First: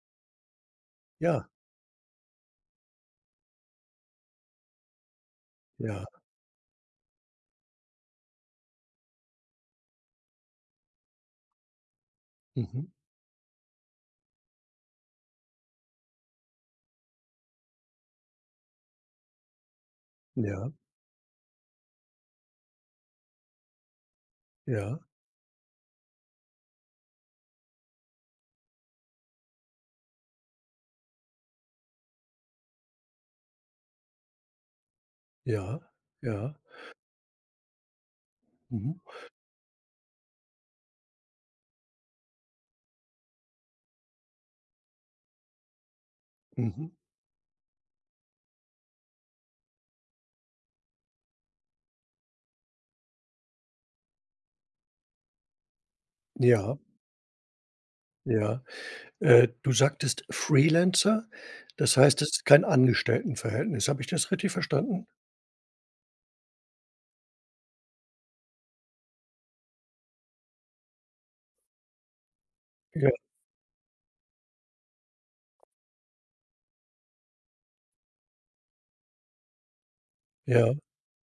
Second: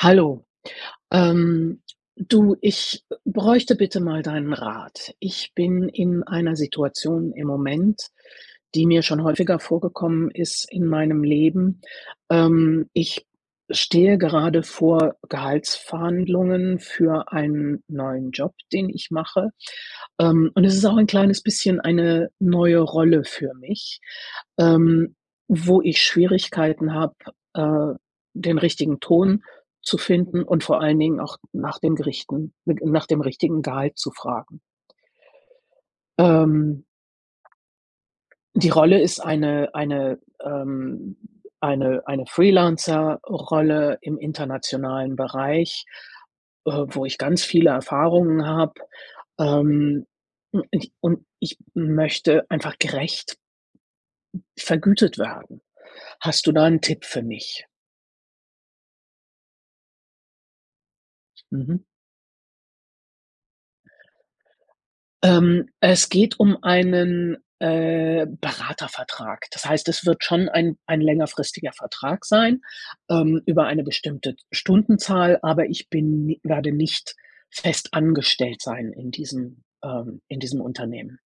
Hallo. Ja. Ähm du, ich, äh, bräuchte bitte mal deinen Rat. Ich bin Ja. in einer Situation im Moment, die mir schon häufiger vorgekommen ist in meinem Leben. Mhm. Ähm, ich stehe gerade vor Gehaltsverhandlungen für einen neuen Job, den ich mache. Ähm, und Ja. es ist auch 'n kleines bisschen eine neue Rolle für mich, Ja. ähm, wo ich Schwierigkeiten habe, äh, den richtigen Ton zu finden und vor allen Dingen auch nach dem Gerichten n g nach dem richtigen Gehalt zu fragen. Ja, ja. Ähm die Mhm. Rolle ist eine eine ähm, eine eine Freelancer-Rolle im internationalen Bereich, äh, Mhm. wo ich ganz viele Erfahrungen habe. Ähm, u ich und ich möchte einfach gerecht vergütet werden. Hast du da Ja. 'n Tipp für mich? Ja, äh, du sagtest Freelancer. Mhm. Das heißt, es ist kein Angestelltenverhältnis. Habe ich das richtig verstanden? Ähm, es geht um einen, äh, Beratervertrag. Das heißt, es wird schon ein ein längerfristiger Vertrag sein, Ja. ähm, über eine bestimmte Stundenzahl, aber ich bin ni werde nicht fest angestellt sein in diesem ähm, in diesem Ja. Unternehmen.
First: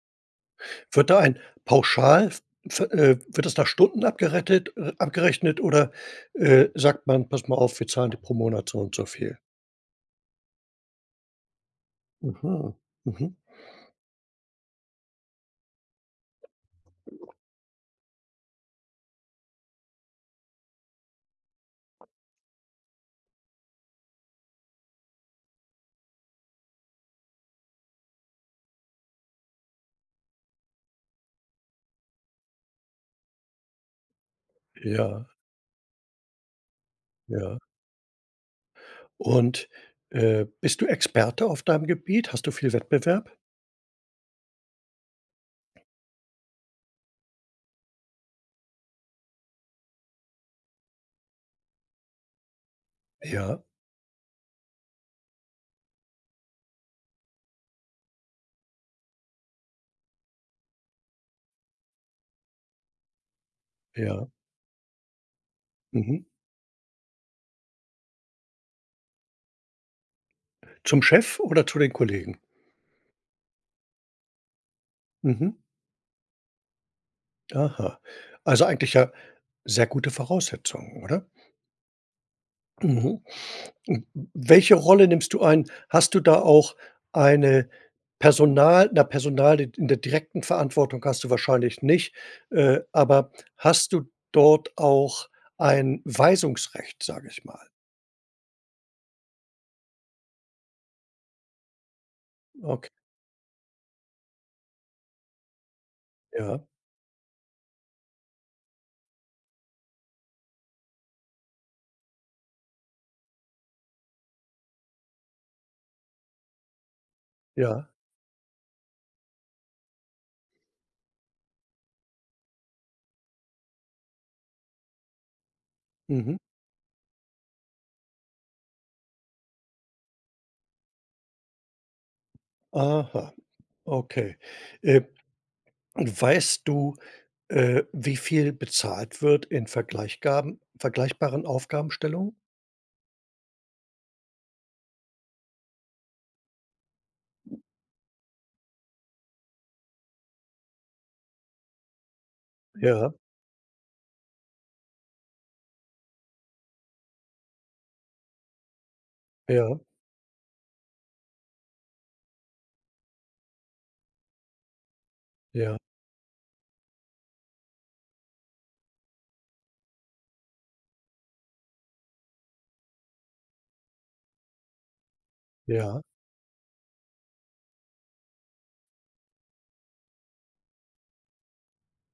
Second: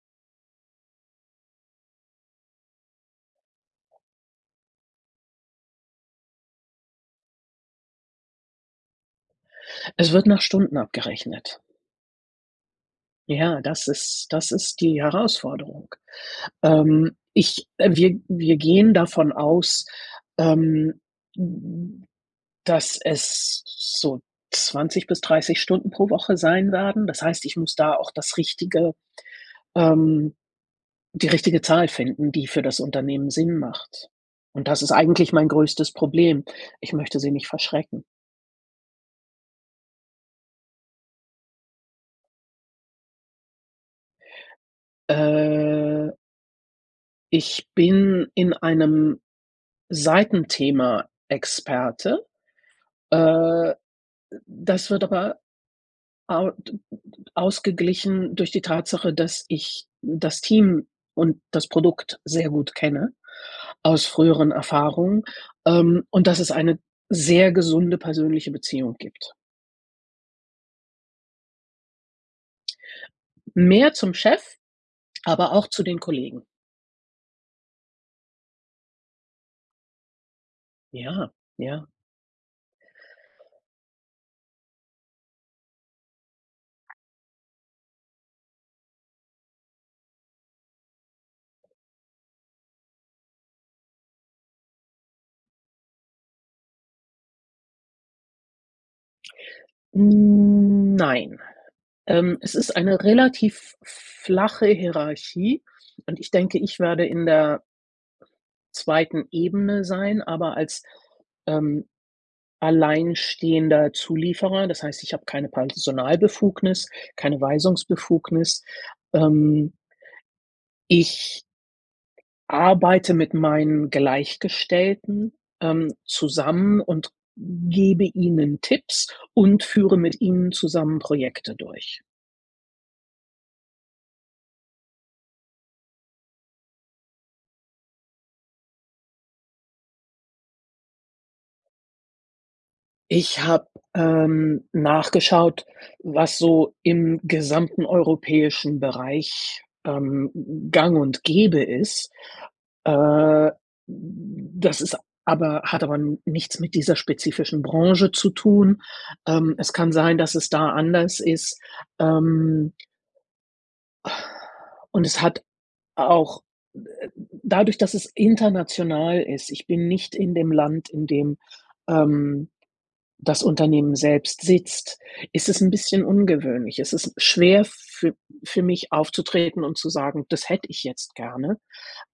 Wird da ein Pauschal v ve äh, wird das nach Stunden abgerettet äh, abgerechnet oder, äh, sagt man: „Pass mal auf, wir zahlen dir pro Monat so und so viel?" Es wird nach Stunden abgerechnet. Mhm, mhm. Ja, das ist das ist die Herausforderung. Ähm, ich äh, wir wir gehen davon aus, ähm, d d dass es so 20 bis 30 Stunden pro Woche sein werden. Das heißt, ich muss da auch das richtige, ähm die richtige Zahl finden, die für das Unternehmen Sinn macht. Und das ist Ja. eigentlich mein größtes Problem. Ich möchte sie nicht Ja. verschrecken. Und, äh, bist du Experte auf deinem Gebiet? Hast du viel Wettbewerb? Äh. Ich bin in einem Seitenthema Experte. Ja. Äh, das wird aber au d d d ausgeglichen durch die Tatsache, dass ich das Team und das Produkt sehr gut kenne, aus Ja. früheren Erfahrungen, ähm, Mhm. und dass es eine sehr gesunde persönliche Beziehung gibt. Zum Chef oder zu den Kollegen? Mehr zum Chef, Mhm. aber auch zu den Kollegen. Aha. Also eigentlich ja sehr gute Voraussetzungen, oder? Ja, ja. Mhm. N n welche Rolle nimmst du ein? Hast du da auch eine Personal na, Personal in in der direkten Verantwortung hast du wahrscheinlich nicht, äh, aber hast du dort auch ein Weisungsrecht, sage ich mal. Hm, nein. Ähm, es ist Okay. eine relativ flache Hierarchie und ich denke, Ja. ich werde in der 2. Ebene sein, aber als, ähm, alleinstehender Zulieferer, das heißt, ich habe keine Personalbefugnis, keine Ja. Weisungsbefugnis, ähm ich arbeite mit meinen Gleichgestellten, ähm, Mhm. zusammen und gebe Ihnen Tipps und führe mit Ihnen zusammen Projekte durch. Aha. Okay, äh, und weißt du, äh, wie viel bezahlt wird in vergleichgaben vergleichbaren Aufgabenstellungen? Ich habe, ähm, nachgeschaut, was so im gesamten europäischen Bereich, ähm, gang und gäbe ist. Ja. Äh, das ist aber hat aber nichts mit dieser spezifischen Branche zu tun. Ähm, es Ja. kann sein, dass es da anders ist, ähm Und es hat Ja. auch, äh, dadurch, dass es international ist ich bin nicht in dem Land, in dem, ähm, das Unternehmen selbst sitzt, ist es 'n Ja. bisschen ungewöhnlich. Es ist schwer für für mich aufzutreten und zu sagen: „Das hätte ich jetzt gerne.“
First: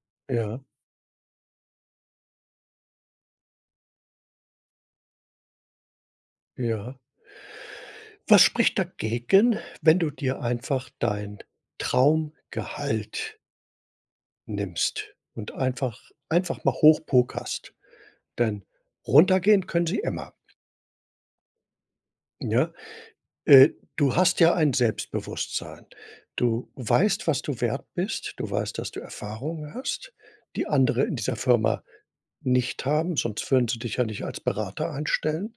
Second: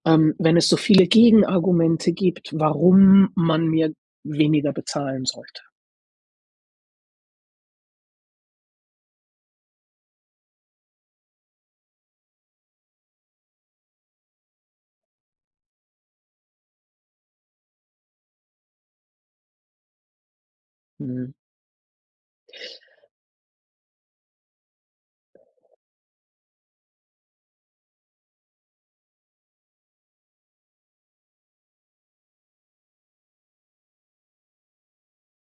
Ähm, wenn Ja. es so viele Gegenargumente gibt, warum man mir weniger bezahlen sollte. Ja. Was spricht dagegen, wenn du dir einfach dein Traumgehalt nimmst und einfach einfach mal hoch pokerst, denn runtergehen können sie immer. Mhm. Ja, äh, du hast ja ein Selbstbewusstsein. Du weißt, was du wert bist. Du weißt, dass du Erfahrungen hast, die andere in dieser Firma nicht haben. Sonst würden sie dich ja nicht als Berater einstellen.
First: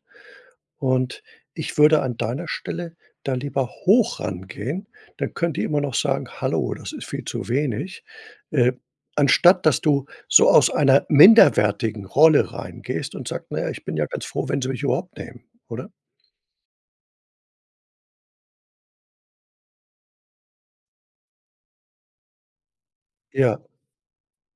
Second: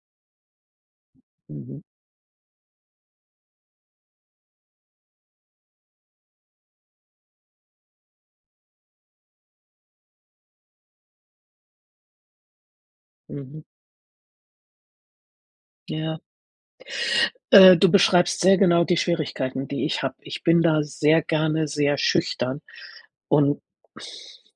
Und ich Mhm. würde an deiner Stelle da lieber hoch rangehen. Dann könnt ihr immer noch sagen: „Hallo, das ist viel zu wenig.“ Äh, anstatt dass du so aus einer minderwertigen Rolle reingehst und sagst: „Na Mhm. ja, ich bin ja ganz froh, wenn sie mich überhaupt nehmen.“ Oder? Ja. Äh, du beschreibst sehr genau die Schwierigkeiten, die ich habe. Ich bin da sehr gerne sehr schüchtern und Ja.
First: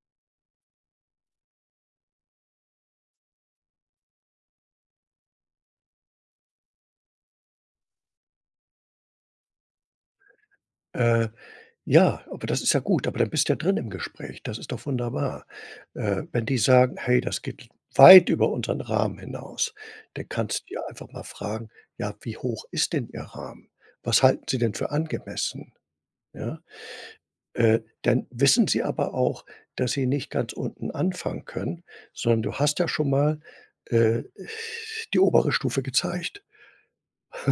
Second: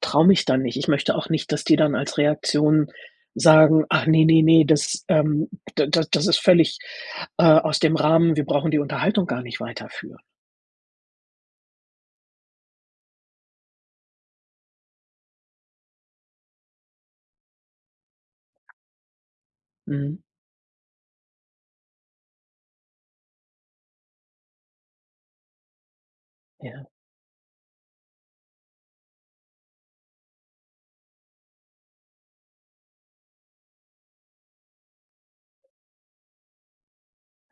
traue mich dann nicht. Ich möchte auch nicht, dass die dann als Reaktion sagen: „Ach ne, ne, ne, das ähm, da da das ist völlig, äh, aus dem Rahmen, wir brauchen die Unterhaltung gar nicht weiterführen.“ Äh, ja, aber das ist ja gut. Aber dann bist du ja drin im Gespräch. Das ist doch wunderbar, äh, wenn die sagen: „Hey, das geht weit über unseren Rahmen hinaus.“ Mhm. Dann kannst du einfach mal fragen: „Ja, wie hoch ist denn Ihr Rahmen? Was halten Sie denn für angemessen?“ Ja, Ja. äh, dann wissen sie aber auch, dass sie nicht ganz unten anfangen können, sondern du hast ja schon mal, äh, die obere Stufe gezeigt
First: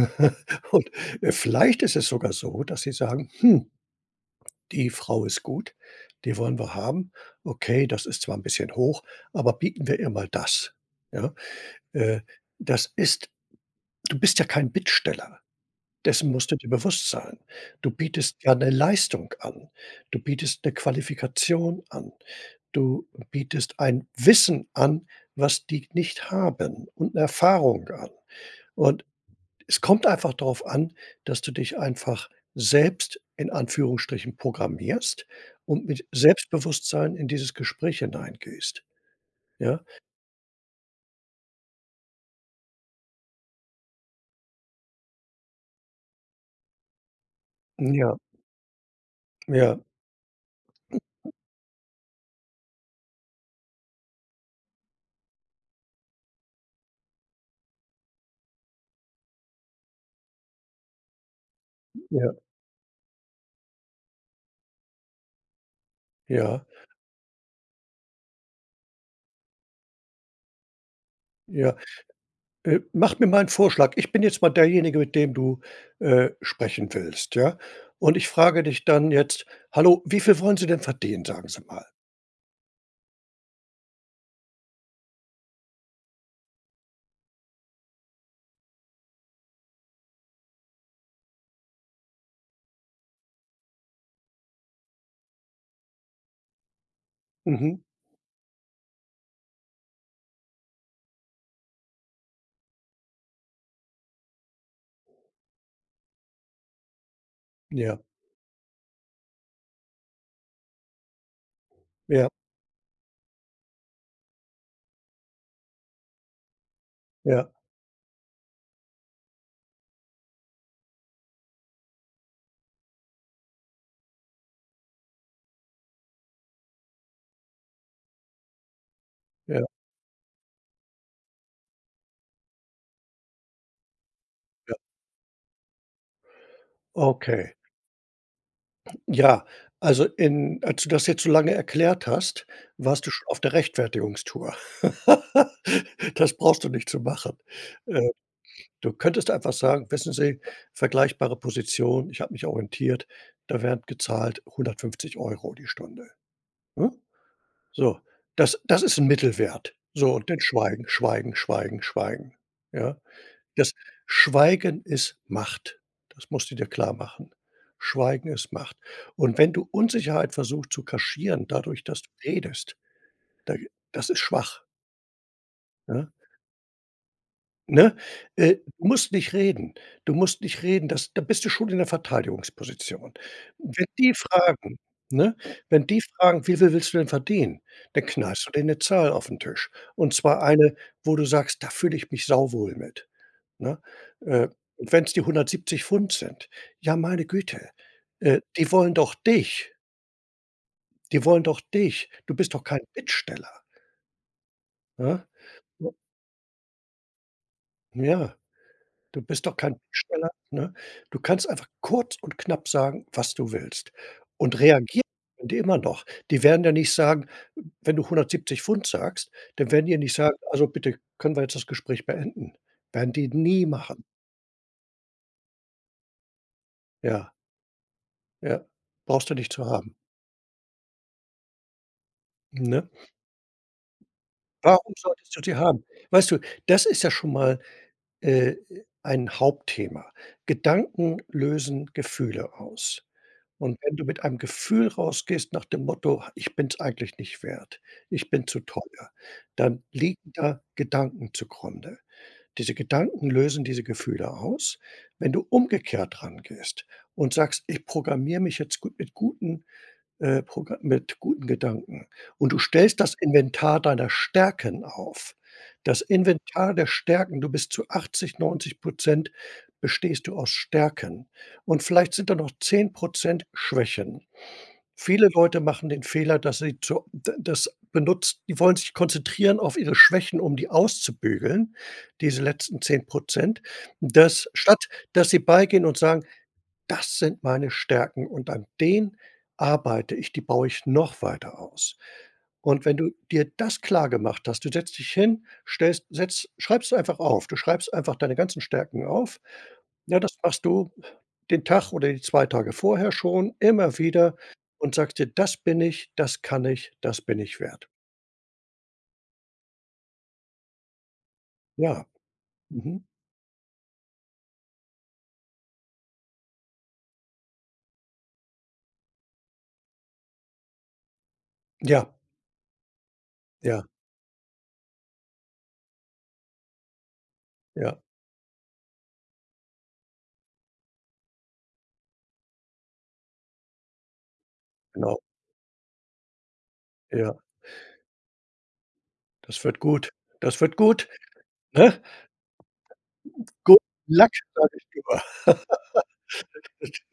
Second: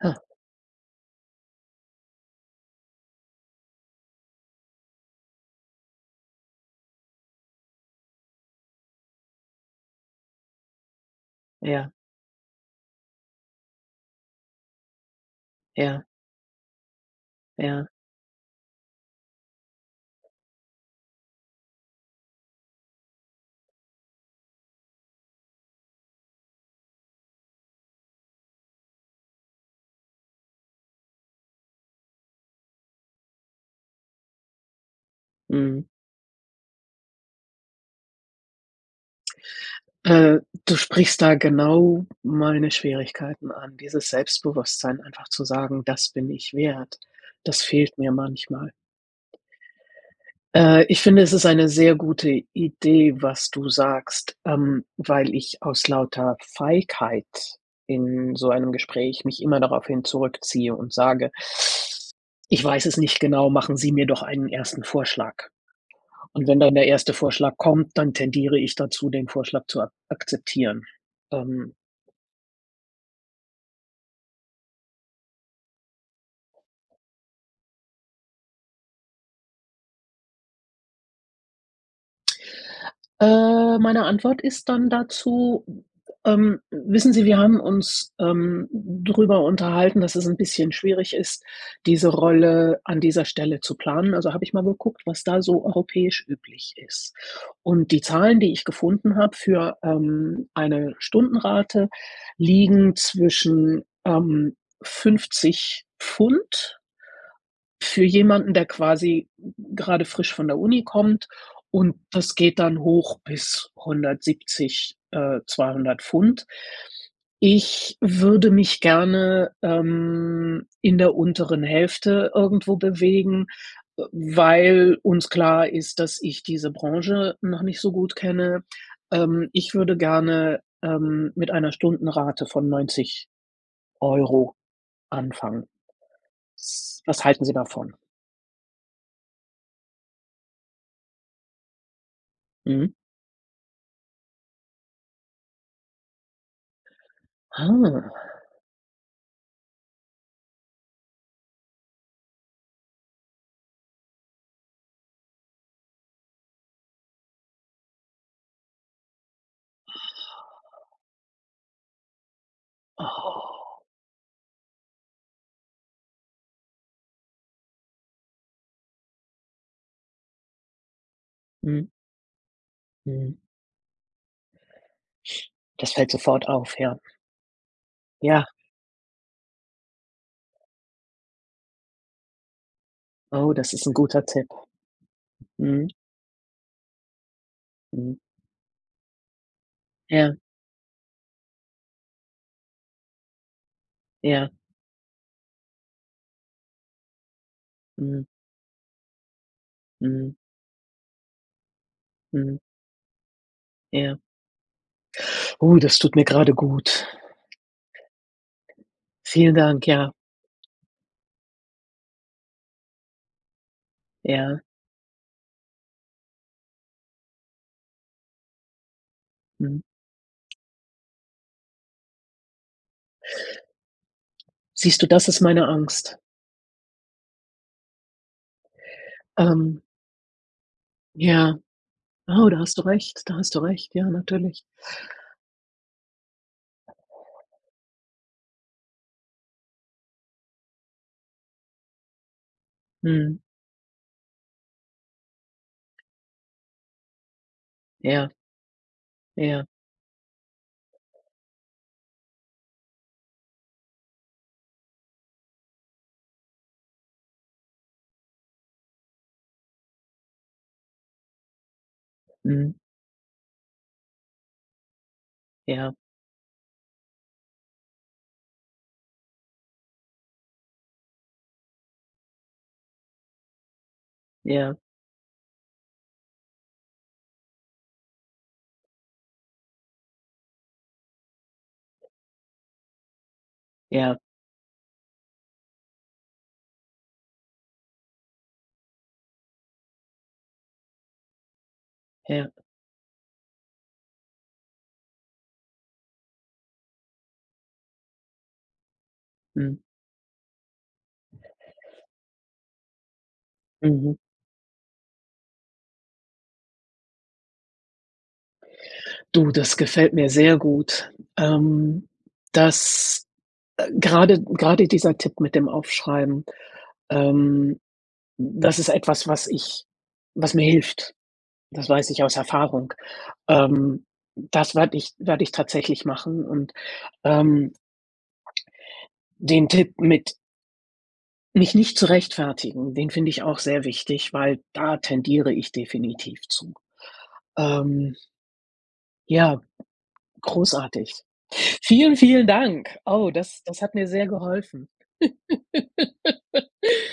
Ha. und äh, vielleicht ist es sogar so, dass sie sagen: „Hh die Frau ist gut. Die wollen wir haben. Okay, das ist zwar 'n bisschen hoch, aber bieten wir ihr mal das.“ Ja, Ja. äh, das ist du bist ja kein Bittsteller. Ja. Dessen musst du dir bewusst sein. Ja. Du bietest ja 'ne Leistung an. Du bietest 'ne Qualifikation an. Du bietest ein Wissen an, was die nicht haben und 'ne Erfahrung an, und es kommt einfach darauf an, dass du dich einfach selbst in Anführungsstrichen programmierst Mhm. und mit Selbstbewusstsein in dieses Gespräch hineingehst. Ja? Äh, du sprichst da genau meine Schwierigkeiten an. Dieses Selbstbewusstsein einfach zu sagen: „Das bin ich wert.“ Das Na fehlt mir ja. manchmal. Ja. Äh, ich finde, es ist eine sehr gute Idee, was du sagst, ähm, weil ich aus lauter Feigheit in so einem Gespräch mich immer daraufhin zurückziehe und sage Ja. „Ich weiß es nicht genau. Machen Sie mir doch einen 1. Vorschlag.“ Und wenn Ja. dann der 1. Vorschlag kommt, dann tendiere ich dazu, den Vorschlag zu ak akzeptieren, ähm. Ja, äh, mach mir mal 'n Vorschlag. Ich bin jetzt mal derjenige, mit dem du, äh, sprechen willst, ja? Und ich frage dich dann jetzt: „Hallo. Wie viel wollen Sie denn verdienen? Sagen Sie mal.“ Äh, meine Antwort ist dann dazu, ähm: „Wissen Sie, wir haben uns, ähm, darüber unterhalten, dass es 'n bisschen schwierig ist, diese Rolle an dieser Stelle zu planen. Also, habe ich mal geguckt, was da so europäisch üblich ist. Mhm. Und die Zahlen, die ich gefunden habe für, ähm, eine Stundenrate liegen zwischen, ähm, 50 £ Ja. für jemanden, der quasi g gerade frisch von der Uni kommt und Ja. das geht dann hoch bis 170, äh, 200 £. Ja. Ich würde mich gerne, ähm, in der unteren Hälfte irgendwo bewegen, äh, weil uns klar ist, dass ich diese Branche noch nicht so gut kenne. Ähm, Ja. ich würde gerne, ähm, mit einer Stundenrate von 90 € Ja. anfangen. S was halten Sie Okay. davon?“ Ja. Also, in als du das jetzt so lange erklärt hast, Mhm. warst du schon auf der Rechtfertigungstour. Das brauchst du nicht zu machen. Äh, Ah. du könntest einfach sagen: „Wissen Sie, vergleichbare Position, ich habe mich orientiert, da werden gezahlt 150 € die Stunde“, ne? So, das das ist 'n Mittelwert, so und dann Schweigen, Schweigen, Schweigen, Schweigen. Ja, das Oh. Schweigen ist Macht. Das musst du dir klar machen. Schweigen ist Macht. Und wenn du Unsicherheit versuchst zu kaschieren, dadurch, Mhm. dass du redest, Mhm. da das ist schwach Das ja? fällt sofort auf, ja. Ne? Ja. Äh, du musst nicht reden. Du musst nicht reden. Das da bist du schon in der Verteidigungsposition. Äh, Oh, das wenn ist ein die guter Tipp. fragen, ne? Wenn Mhm. die fragen: „Wie viel willst du denn verdienen?" Dann Mhm. knallst du denen 'ne Zahl auf den Tisch. Und Ja. zwar eine, wo du sagst: „Da fühle ich mich sauwohl mit", ne? Äh, Ja. und wenn es die 170 £ sind. Ja, meine Güte, Mhm. äh, die wollen doch dich! Mhm. Die wollen doch dich. Du bist Mhm. doch kein Bittsteller. Ja. Ja? Oh, [unintelligible] das tut mir gerade gut. Ja. Du bist Vielen doch kein Dank, ja. Bittsteller, ne? Du kannst einfach kurz und knapp sagen, was du willst. Und Ja. reagieren können die immer noch. Die werden ja nicht sagen, w wenn du 170 £ sagst, dann Mhm. werden die ja nicht sagen: „Also bitte, können wir jetzt das Gespräch beenden?" Werden die nie machen. Siehst du, das ist meine Angst. Ja. Ja, brauchst du nicht zu Ähm. haben. Ja. Oh, da hast du Ne. recht. Da hast du recht. Ja, natürlich. Warum solltest du die haben? Weißt du, das ist ja schon mal, äh äh, ein Hauptthema. Gedanken lösen Gefühle aus. Mhm. Und wenn du mit einem Gefühl rausgehst nach dem Motto: „Ah, ich bin es eigentlich nicht wert. Ja. Ich bin zu teuer." Ja. Dann liegen da Gedanken zugrunde. Diese Gedanken lösen diese Gefühle aus. Wenn du umgekehrt rangehst und sagst: „Ich programmiere mich jetzt gut mit guten, äh, progra mit guten Gedanken." Und du Mhm. stellst das Inventar deiner Stärken auf. Ja. Das Inventar der Stärken. Du bist zu 80, 90 % bestehst du aus Stärken. Und vielleicht sind da noch 10 % Schwächen. Ja. Viele Leute machen den Fehler, dass sie zu äh, d das benutzt, die wollen sich konzentrieren auf ihre Schwächen, um die auszubügeln. Diese letzten 10 %, Ja. dass statt dass sie beigehen und sagen: „Das sind meine Stärken. Und an denen arbeite ich. Die baue ich noch weiter aus." Ja. Und wenn du dir das klargemacht hast, du setzt dich hin, stellst setzt schreibst du einfach auf. Du schreibst einfach deine ganzen Stärken auf. Mhm. Ja, das machst du den Tag oder die 2 Tage vorher schon immer Mhm. wieder und sagst dir: „Das bin ich. Das kann ich. Das bin ich wert." Du, das gefällt mir sehr gut. Ja. Ähm, Mhm. das äh, gerade gerade dieser Tipp mit dem Aufschreiben, ähm, das ist etwas, was ich was mir hilft. Das weiß Ja. ich aus Erfahrung. Ja. Ähm, das werde ich werde ich tatsächlich machen und, ähm Ja. den Tipp mit mich nicht zu rechtfertigen. Den finde ich auch sehr wichtig, weil da Genau. tendiere ich definitiv zu. Ja. Ähm ja, Das wird gut. Das wird gut, großartig. ne? Vielen, vielen Dank! Oh, das Good das hat mir sehr Luck, sage ich geholfen. lieber.